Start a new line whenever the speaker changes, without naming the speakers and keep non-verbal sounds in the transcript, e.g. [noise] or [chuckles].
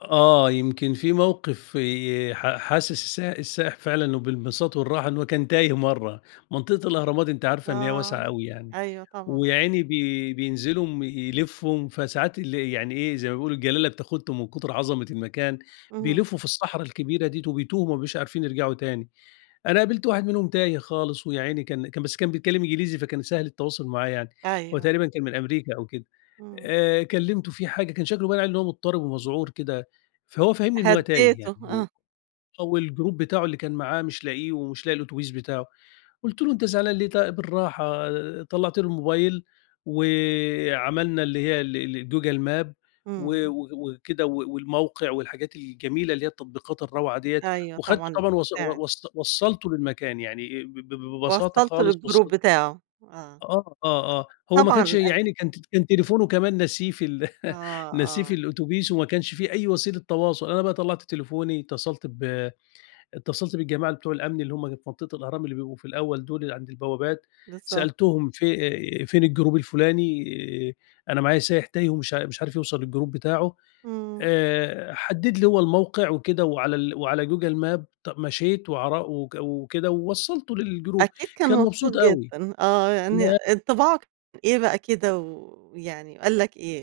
آه، يمكن فيه موقف ي حاسس الس السائح فعلًا بالانبساط والراحة إنه كان تايه مرة. منطقة الأهرامات أنتِ عارفة إن هي واسعة
آه،
أوي يعني،
أيوه طبعًا.
ويا عيني بي بينزلوا يلفوا، فساعات ال يعني إيه، زي ما بنقول الجلالة بتاخدهم من كتر عظمة المكان،
اهم.
بيلفوا في الصحرا الكبيرة ديّة وبيتوهوا وما بيبقوش عارفين يرجعوا تاني. أنا قابلت واحد منهم تايه خالص ويا عيني كان كان بس كان بيتكلم إنجليزي فكان سهل التواصل معاه يعني،
أيوه.
وتقريبًا كان من أمريكا أو كده.
إمم.
آآ، كلمته في حاجة، كان شكله باين عليه إن هو مضطرب ومذعور كده، فهو فهمني إن هو تايه يعني
هدّيته
و
آه.
والجروب بتاعه اللي كان معاه مش لاقيه، ومش لاقي الأتوبيس بتاعه. قُلت له: "أنت زعلان ليه؟ ت بالراحة." طلعت له الموبايل وعملنا اللي هي ال ال جوجل ماب و
إمم.
و وكده و والموقع والحاجات الجميلة اللي هي التطبيقات الروعة ديّة،
أيوه
وأخدته
طبعًا،
طبعًا وص و
بتساعد.
وص وصلته للمكان يعني آآ، ب ب ببساطة
وصلّته
خالص
للجروب
وصل
بتاعه، آه.
آه، آه، آه، هو ما كانش
طبعًا
يا
أك
عيني كان ت كان تليفونه كمان ناسيه في ال [chuckles]
آه،
ناسيه في
آه.
الأوتوبيس وما كانش في أي وسيلة تواصل. أنا بقى طلعت تليفوني، اتصلت ب اتصلت بالجماعة ال بتوع الأمن اللي هُم في منطقة الأهرام، اللي بيبقوا في الأول دول، اللي عند البوابات.
بالضبط.
سألتهم ف فين الجروب الفلاني، أنا معايا سايح تايه ومش مش عارف يوصل للجروب بتاعه.
إمم.
آآ، حدد لي هو الموقع وكده وعلى ال على جوجل ماب ط مشيت وعر و وكده ووصلته للجروب.
أكيد كان
كان
مبسوط
مبسوط أوي.
جدًا، آه، يعني
لأ
انطباعك إيه بقى كده ويعني قال لك إيه؟